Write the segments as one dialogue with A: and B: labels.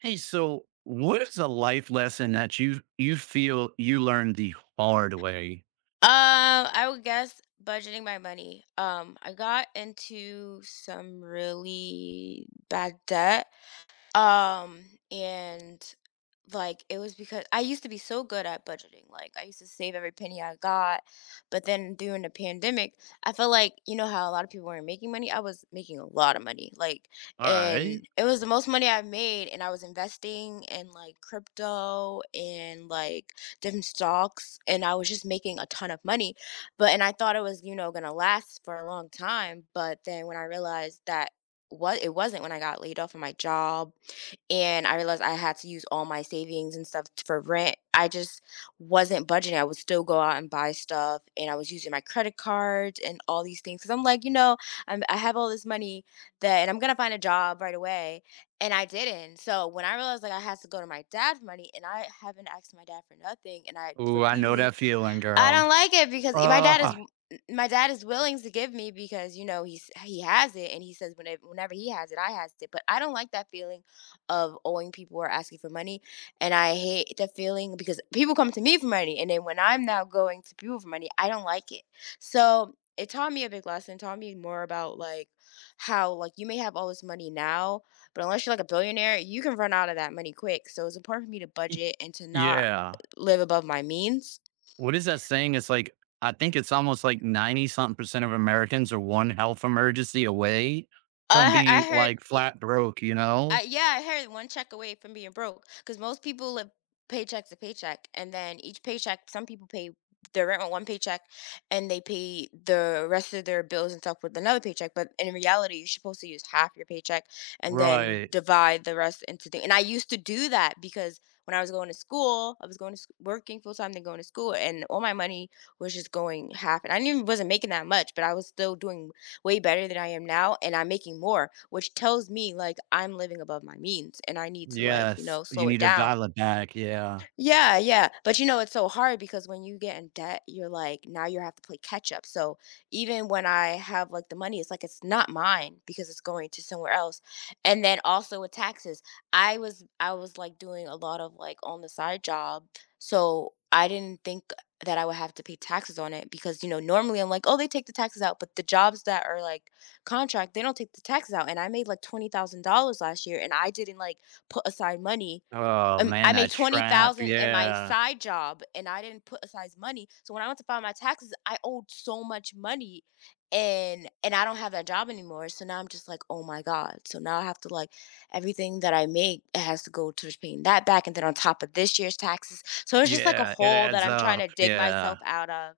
A: Hey, so what is a life lesson that you feel you learned the hard way?
B: I would guess budgeting my money. I got into some really bad debt um, and like it was because I used to be so good at budgeting. Like I used to save every penny I got. But then during the pandemic, I felt like, you know how a lot of people weren't making money? I was making a lot of money. Like
A: All right.
B: and it was the most money I've made, and I was investing in like crypto and like different stocks, and I was just making a ton of money. But and I thought it was, you know, gonna last for a long time. But then when I realized that what it wasn't, when I got laid off from my job and I realized I had to use all my savings and stuff for rent. I just wasn't budgeting. I would still go out and buy stuff, and I was using my credit cards and all these things because I'm like, you know, I have all this money that, and I'm gonna find a job right away, and I didn't. So when I realized like I had to go to my dad for money, and I haven't asked my dad for nothing, and I
A: Ooh, I know
B: repeatedly
A: that feeling,
B: I don't
A: girl.
B: like it because I
A: Uh
B: my dad is willing to give me because, you know, he has it, and he says whenever whenever he has it, I has it, but I don't like that feeling of owing people or asking for money, and I hate the feeling because people come to me for money, and then when I'm now going to people for money, I don't like it. So, it taught me a big lesson, taught me more about, like, how, like, you may have all this money now, but unless you're, like, a billionaire, you can run out of that money quick, so it's important for me to
A: y-
B: budget and to not
A: yeah.
B: live above my means.
A: What is that saying? It's like I think it's almost like 90 something percent of Americans are one health emergency away from being
B: I
A: like
B: heard
A: flat broke, you
B: I
A: know?
B: yeah, I heard one check away from being broke. Cause most people live paycheck to paycheck, and then each paycheck some people pay their rent with one paycheck, and they pay the rest of their bills and stuff with another paycheck, but in reality, you're supposed to use half your paycheck and then
A: Right.
B: divide the rest into things. And I used to do that because when I was going to school, I was going to sch working full time, then going to school, and all my money was just going half, and I didn't even wasn't making that much, but I was still doing way better than I am now and I'm making more, which tells me like I'm living above my means, and I need to like, you
A: Yes.
B: know,
A: You
B: slow it
A: need to
B: down.
A: dial it back. Yeah.
B: Yeah, yeah. But you know, it's so hard because when you get in debt, you're like, now you have to play catch up. So even when I have like the money, it's like it's not mine because it's going to somewhere else. And then also with taxes, I was like doing a lot of like on the side job. So I didn't think that I would have to pay taxes on it because you know, normally I'm like, oh, they take the taxes out, but the jobs that are like contract, they don't take the taxes out. And I made like $20,000 last year and I didn't like put aside money.
A: Oh
B: I
A: man,
B: made
A: that trap.
B: 20,000 in my
A: Yeah.
B: side job, and I didn't put aside money. So when I went to file my taxes, I owed so much money, and I don't have that job anymore. So now I'm just like, "Oh my god." So now I have to like everything that I make has to go towards paying that back and then on top of this year's taxes. So it's just like a
A: Yeah. It
B: hole that
A: adds
B: I'm trying to
A: up.
B: dig
A: Yeah.
B: myself out of.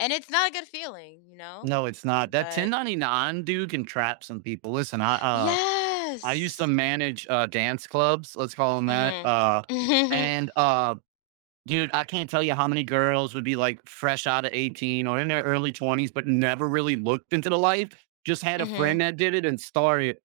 B: And it's not a good feeling, you know?
A: No, it's not. That
B: But
A: 1099 dude can trap some people. Listen, I used to
B: yes.
A: manage dance clubs, let's call them that.
B: Mhm. Mhm.
A: And Dude, I can't tell you how many girls would be like fresh out of 18 or in their early 20s but never really looked into the life. Just had a friend
B: Mhm.
A: that did it and started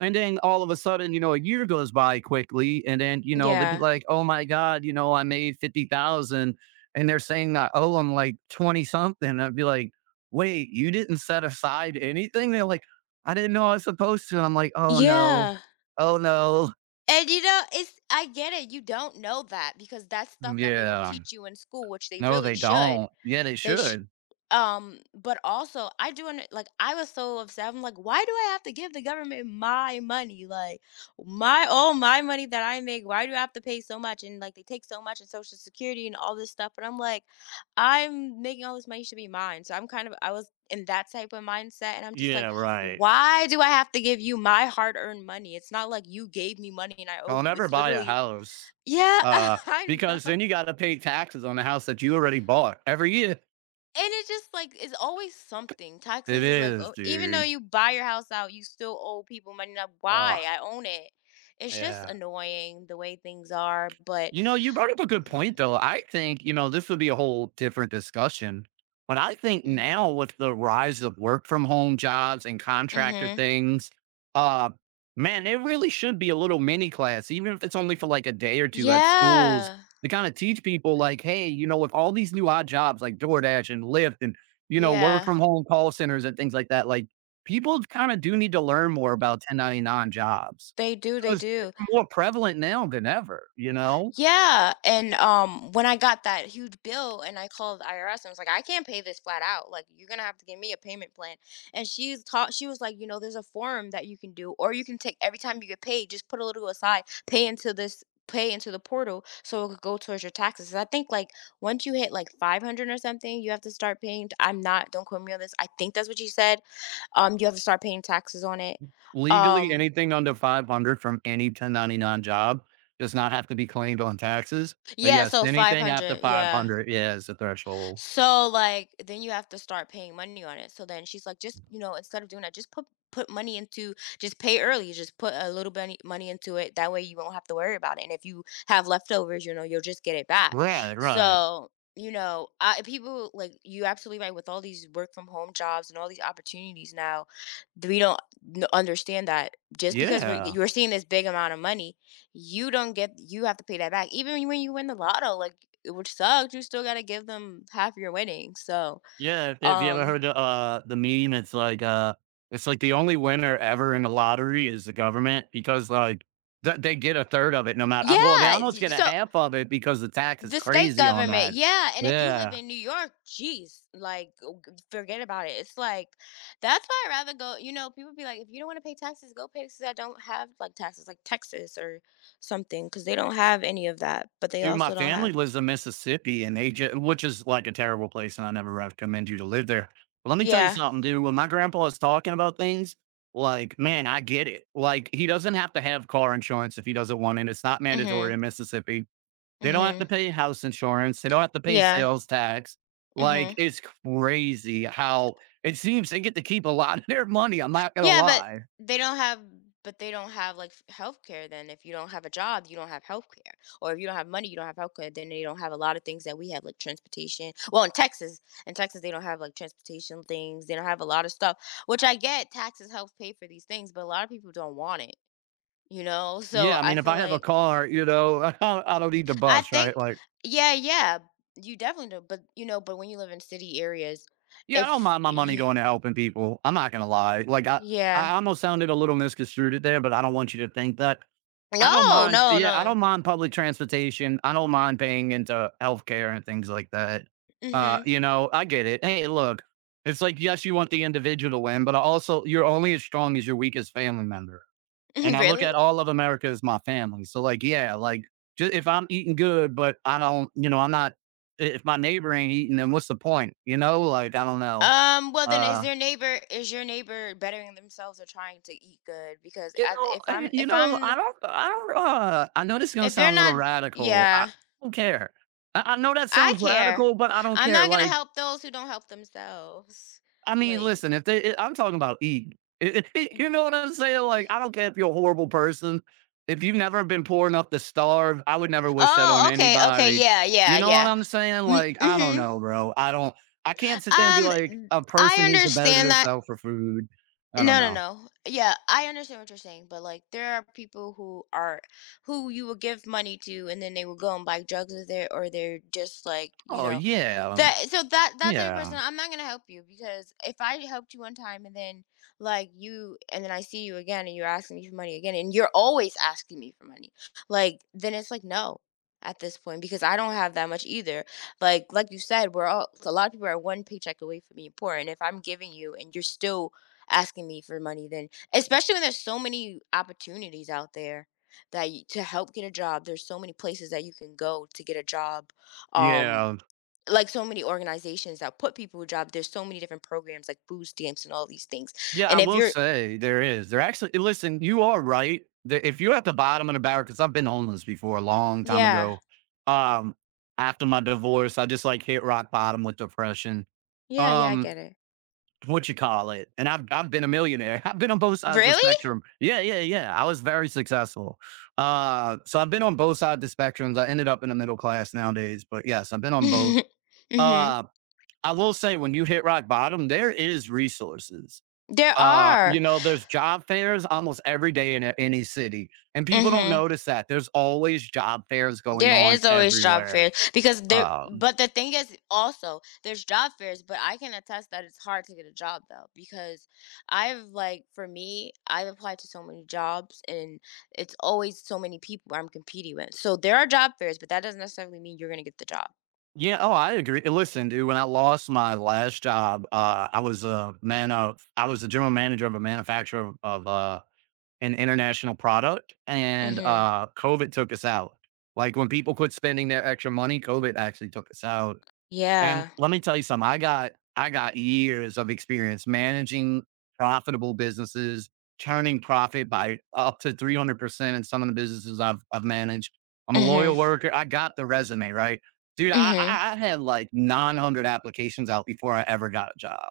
A: and then all of a sudden, you know, a year goes by quickly, and then you know they'd be
B: Yeah.
A: like, "Oh my god, you know, I made 50,000," and they're saying that oh, I'm like 20 something." I'd be like, "Wait, you didn't set aside anything?" They're like, "I didn't know I was supposed to." I'm like, "Oh no,
B: Yeah.
A: oh no,
B: And, you know, it's I get it, you don't know that because that's stuff that they don't
A: yeah,
B: teach you in school, which they
A: no,
B: really
A: they
B: should.
A: don't. Yeah, they
B: They sh
A: should.
B: But also I do under like, I was so upset. I'm like, "Why do I have to give the government my money? Like, my all my money that I make, why do I have to pay so much?" And, like, they take so much in Social Security and all this stuff, but I'm like, "I'm making all this money, it should be mine." So I'm kind of I was in that type of mindset, and I'm just like,
A: Yeah, right.
B: "Why do I have to give you my hard-earned money? It's not like you gave me money and I owe
A: Don't
B: you.
A: ever
B: It's
A: buy a
B: literally"
A: house,
B: Yeah,
A: uh,
B: I
A: because
B: know.
A: then you got to pay taxes on the house that you already bought every year."
B: And it's just like it's always something.
A: It
B: Taxes is like,
A: is,
B: oh, even though
A: dude.
B: you buy your house out, you still owe people money. Now,
A: Ugh.
B: why? I own it. It's just
A: Yeah.
B: annoying the way things are, but
A: You know, you brought up a good point, though. I think, you know, this would be a whole different discussion. But I think now with the rise of work from home jobs and contractor
B: mm-hmm.
A: things, uh, man, it really should be a little mini class, even if it's only for like a day or two at schools
B: Yeah,
A: to kind of teach people, like, hey, you know, with all these new odd jobs like DoorDash and Lyft and, you know, work
B: yeah,
A: from home call centers and things like that, like people kind of do need to learn more about 1099 jobs
B: they do, they
A: because
B: do.
A: they're more prevalent now than ever, you know?
B: Yeah, and when I got that huge bill and I called the IRS and was like, I can't pay this flat out. Like, you're gonna have to give me a payment plan. And she's taught. She was like, you know, there's a form that you can do, or you can take every time you get paid, just put a little aside, pay into this, pay into the portal, so it could go towards your taxes. I think like once you hit like 500 or something, you have to start paying. I'm not. Don't quote me on this. I think that's what she said. You have to start paying taxes on it.
A: Legally,
B: Um,
A: anything under 500 from any 1099 job does not have to be claimed on taxes. But
B: yeah.
A: yes,
B: So
A: anything after
B: 500. Yeah.
A: 500 yeah, is the threshold.
B: So like then you have to start paying money on it. So then she's like, just you know, instead of doing that, just put money into just pay early. Just put a little bit money into it. That way you won't have to worry about it. And if you have leftovers, you know, you'll just get it back.
A: Right, right.
B: So people like you absolutely right with all these work from home jobs and all these opportunities now. We don't understand that just because
A: Yeah.
B: you're seeing this big amount of money you don't get you have to pay that back. Even when you win the lotto, like it would suck, you still gotta give them half your winnings. So
A: Yeah, if you ever
B: um
A: heard the meme, it's like the only winner ever in the lottery is the government because, like, th they get a third of it no matter
B: yeah.
A: well, they almost get a
B: So
A: half of it because the tax is
B: the state
A: crazy on
B: government,
A: that.
B: yeah, and if you live
A: Yeah.
B: in New York, jeez, like oh, forget about it. It's like that's why I would rather go. You know, people be like, if you don't want to pay taxes, go pay taxes. That don't have like taxes, like Texas or something, because they don't have any of that. But they
A: Dude, my
B: also don't have,
A: family lives in Mississippi and they ju which is like a terrible place and I never recommend you to live there. But let me tell you
B: yeah,
A: something, dude, when my grandpa is talking about things, like, man, I get it. Like, he doesn't have to have car insurance if he doesn't want it. It's not
B: mm-hmm,
A: mandatory in Mississippi. They don't have
B: mm-hmm,
A: to pay house insurance. They don't have to pay
B: yeah,
A: sales tax.
B: mm-hmm.
A: Like, it's crazy how it seems they get to keep a lot of their money. I'm not gonna
B: Yeah, but
A: lie.
B: they don't have but they don't have like health care then. If you don't have a job, you don't have health care. Or if you don't have money, you don't have health care, then they don't have a lot of things that we have, like transportation. Well, in Texas they don't have like transportation things. They don't have a lot of stuff. Which I get taxes help pay for these things, but a lot of people don't want it. You know? So
A: Yeah, I
B: I
A: mean, if
B: feel
A: I have a
B: like
A: car, you know, I don't need the
B: I
A: bus, right?
B: think
A: Like
B: yeah, yeah. You definitely do. But you know, but when you live in city areas,
A: Yeah, I don't
B: if
A: mind my money
B: you
A: going to helping people. I'm not gonna lie.
B: yeah.
A: I almost sounded a little misconstrued there, but I don't want you to think that. I don't
B: No,
A: mind.
B: no,
A: Yeah, I
B: no.
A: don't mind public transportation. I don't mind paying into healthcare and things like that.
B: Hmm.
A: You know, I get it. Hey, look, it's like yes, you want the individual to win, but also you're only as strong as your weakest family member. And I look
B: Really?
A: at all of America as my family. So like, yeah, like just if I'm eating good, but I don't, you know, I'm not if my neighbor ain't eating, then what's the point? You know, like I don't know.
B: Well then
A: Uh
B: is your neighbor bettering themselves or trying to eat good? Because
A: you
B: I,
A: know, you
B: if
A: know, I
B: I'm
A: don't I don't I know this is gonna
B: if they're
A: sound a little
B: not
A: radical. I
B: yeah,
A: don't care. I know that
B: I
A: sounds
B: care.
A: radical, but I don't
B: I'm
A: care.
B: not going to
A: Like
B: help those who don't help themselves.
A: I mean,
B: Like
A: listen, if they, I'm talking about eating, you know what I'm saying? Like, I don't care if you're a horrible person. If you've never been poor enough to starve, I would never wish that
B: Oh,
A: on
B: okay. Okay.
A: anybody.
B: Yeah, yeah,
A: You know what
B: yeah.
A: I'm saying?
B: Mm-hmm.
A: Like, I don't know, bro. I can't sit there and be like,
B: Th-
A: a
B: I
A: person needs to better
B: understand that.
A: themselves for food. I don't
B: No, no,
A: know.
B: no. Yeah, I understand what you're saying, but like there are people who are who you will give money to and then they will go and buy drugs with it, or they're just like, you
A: Oh,
B: know,
A: yeah.
B: that so that type of
A: Yeah.
B: person, I'm not gonna help you because if I helped you one time and then like you and then I see you again and you're asking me for money again, and you're always asking me for money, like then it's like no at this point because I don't have that much either. Like you said, we're all a lot of people are one paycheck away from being poor, and if I'm giving you and you're still asking me for money, then especially when there's so many opportunities out there that you, to help get a job, there's so many places that you can go to get a job. Um
A: Yeah.
B: like so many organizations that put people a job. There's so many different programs like food stamps and all these things.
A: Yeah,
B: And
A: I
B: if
A: will
B: you're
A: say there is. There actually listen, you are right. The if you're at the bottom of the barrel, because 'cause I've been homeless before a long time
B: yeah,
A: ago. Um, after my divorce, I just, like, hit rock bottom with depression.
B: yeah, yeah, I
A: Um,
B: get it.
A: what you call it? And I've been a millionaire. I've been on both sides of the
B: Really?
A: spectrum. Yeah, yeah, yeah. I was very successful. So I've been on both sides of the spectrums. I ended up in the middle class nowadays, but yes, I've been on both.
B: Mhm.
A: Uh, I will say when you hit rock bottom, there is resources.
B: There
A: You
B: are.
A: know, there's job fairs almost every day in a any city, and people don't
B: Mhm.
A: notice that. There's always job fairs going
B: There
A: on
B: is always job
A: everywhere.
B: fairs because there
A: Um,
B: but the thing is also there's job fairs, but I can attest that it's hard to get a job though because I've like for me, I've applied to so many jobs and it's always so many people I'm competing with. So there are job fairs, but that doesn't necessarily mean you're going to get the job.
A: yeah, oh, I agree. And listen, dude, when I lost my last job, I was a man of I was the general manager of a manufacturer of, an international product, and,
B: Mhm.
A: COVID took us out. Like, when people quit spending their extra money, COVID actually took us out. And
B: Yeah.
A: let me tell you something. I got years of experience managing profitable businesses, turning profit by up to 300% in some of the businesses I've managed. I'm a loyal
B: Mhm.
A: worker. I got the resume, right? Dude,
B: Mhm.
A: I had like 900 applications out before I ever got a job.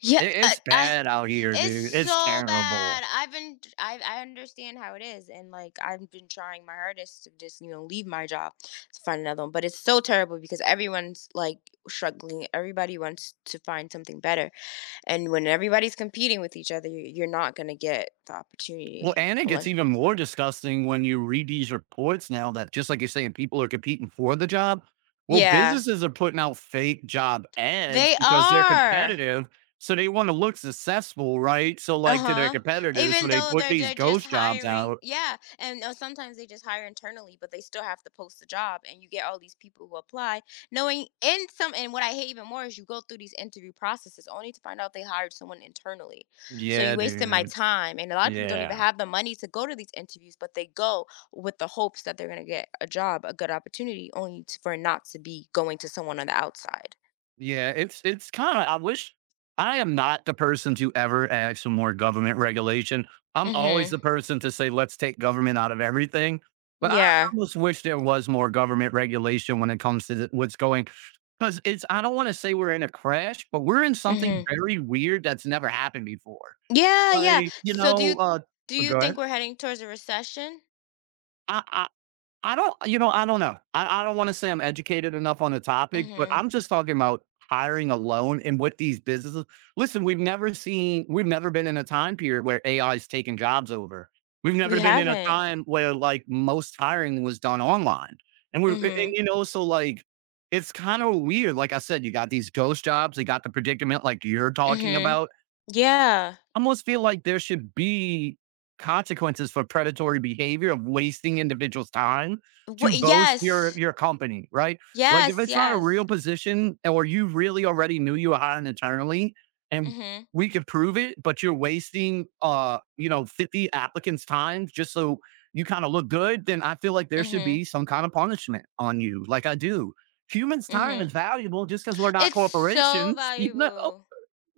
B: Yeah,
A: It's
B: I
A: bad out here,
B: it's
A: dude. It's
B: so
A: terrible.
B: bad. I've been I understand how it is and like I've been trying my hardest to just, you know, leave my job to find another one, but it's so terrible because everyone's like struggling. Everybody wants to find something better. And when everybody's competing with each other, you're not going to get the
A: Well,
B: opportunity
A: and it gets
B: unless
A: even more disgusting when you read these reports now that just like you're saying, people are competing for the job. Well,
B: yeah.
A: businesses are putting out fake job ads
B: They
A: because they're
B: are.
A: competitive. So they want to look successful, right? So like to their
B: Uh-huh.
A: competitors. So
B: Even
A: they
B: though
A: put
B: they're
A: these
B: they're just
A: ghost jobs
B: hiring.
A: out.
B: Yeah. And sometimes they just hire internally, but they still have to post the job and you get all these people who apply. Knowing in some and what I hate even more is you go through these interview processes only to find out they hired someone internally. So you
A: Yeah,
B: wasted my
A: dude.
B: time and a lot of people don't even
A: Yeah.
B: have the money to go to these interviews, but they go with the hopes that they're going to get a job, a good opportunity only to, for it not to be going to someone on the outside.
A: Yeah, it's kinda I wish I am not the person to ever ask for more government regulation. I'm always
B: Mhm.
A: the person to say, "Let's take government out of everything." But I
B: Yeah.
A: almost wish there was more government regulation when it comes to the what's going. Because it's I don't wanna say we're in a crash, but we're in something
B: Mhm.
A: very weird that's never happened before.
B: Yeah, yeah.
A: Like, you
B: So do
A: know,
B: you do you
A: Go ahead.
B: think we're heading towards a recession?
A: I I don't you know, I don't know. I don't wanna say I'm educated enough on the topic, but
B: Mhm.
A: I'm just talking about hiring alone and what these businesses listen, we've never been in a time period where A is taken jobs over. We've
B: We
A: never been in a
B: haven't.
A: time where, like, most hiring was done online. And we're and,
B: Mhm.
A: you know, so, like, it's kinda weird. Like I said, you got these ghost jobs, you got the predicament like you're talking
B: Mhm.
A: about
B: Yeah.
A: almost feel like there should be consequences for predatory behavior of wasting individuals' time to boast
B: Yes.
A: your company, right? Like if
B: Yes,
A: it's not a real
B: yes.
A: position or you really already knew you were hiring internally and
B: Mhm.
A: we could prove it, but you're wasting you know, 50 applicants' time just so you kind of look good, then I feel like there should
B: Mhm.
A: be some kind of punishment on you, like I do. Humans' time
B: Mhm.
A: is valuable just because we're not
B: It's so
A: corporations, you know?
B: valuable.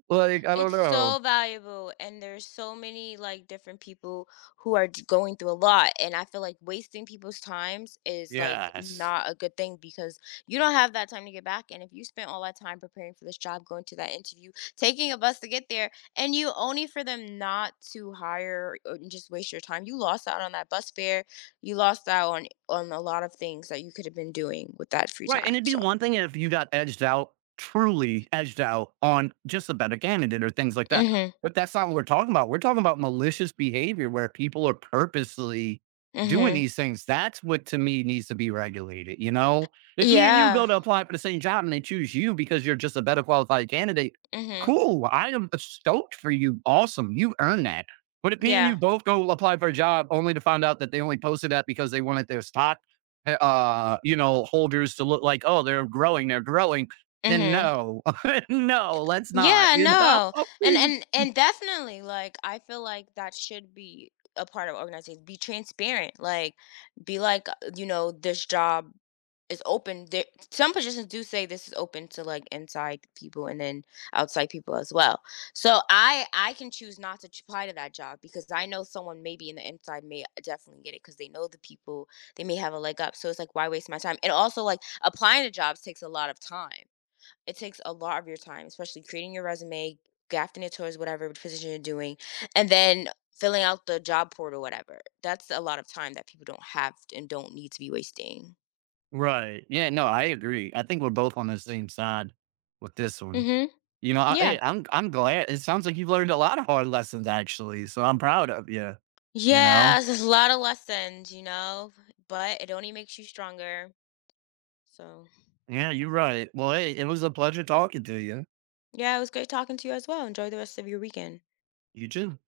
A: Like, I don't
B: It's
A: know.
B: so valuable, and there's so many like different people who are going through a lot, and I feel like wasting people's times is like
A: Yes.
B: not a good thing because you don't have that time to get back. And if you spent all that time preparing for this job, going to that interview, taking a bus to get there, and you only for them not to hire or and just waste your time, you lost out on that bus fare. You lost out on a lot of things that you could have been doing with that free
A: Right, and
B: time.
A: it'd be
B: So,
A: one thing if you got edged out, truly edged out on just a better candidate or things like that.
B: mhm,
A: But that's not what we're talking about. We're talking about malicious behavior where people are purposely doing
B: mhm,
A: these things. That's what to me needs to be regulated. You know, if me and you
B: yeah,
A: go to apply for the same job and they choose you because you're just a better qualified candidate,
B: mhm,
A: cool. I am stoked for you. Awesome. You earned that. But if me and you
B: yeah,
A: both go apply for a job only to find out that they only posted that because they wanted their stock you know, holders to look like, oh, they're growing, they're growing. Then
B: mhm.
A: no, no, let's not,
B: Yeah,
A: you know?
B: no. And and and definitely like I feel like that should be a part of organizations. Be transparent. Like be like, you know, this job is open. There, some positions do say this is open to like inside people and then outside people as well. So I can choose not to apply to that job because I know someone maybe in the inside may definitely get it because they know the people. They may have a leg up. So it's like why waste my time? And also like applying to jobs takes a lot of time. It takes a lot of your time, especially creating your resume, drafting it towards whatever position you're doing, and then filling out the job portal, whatever. That's a lot of time that people don't have and don't need to be wasting.
A: Right. Yeah, no, I agree. I think we're both on the same side with this one.
B: Mhm.
A: You know,
B: Yeah.
A: hey, I'm glad. It sounds like you've learned a lot of hard lessons actually, so I'm proud of you. You know,
B: Yeah, there's a lot of lessons, you know, but it only makes you stronger. So,
A: yeah, you're
B: yeah.
A: right. Well, hey, it was a pleasure talking to you.
B: Yeah, it was great talking to you as well. Enjoy the rest of your weekend.
A: You too.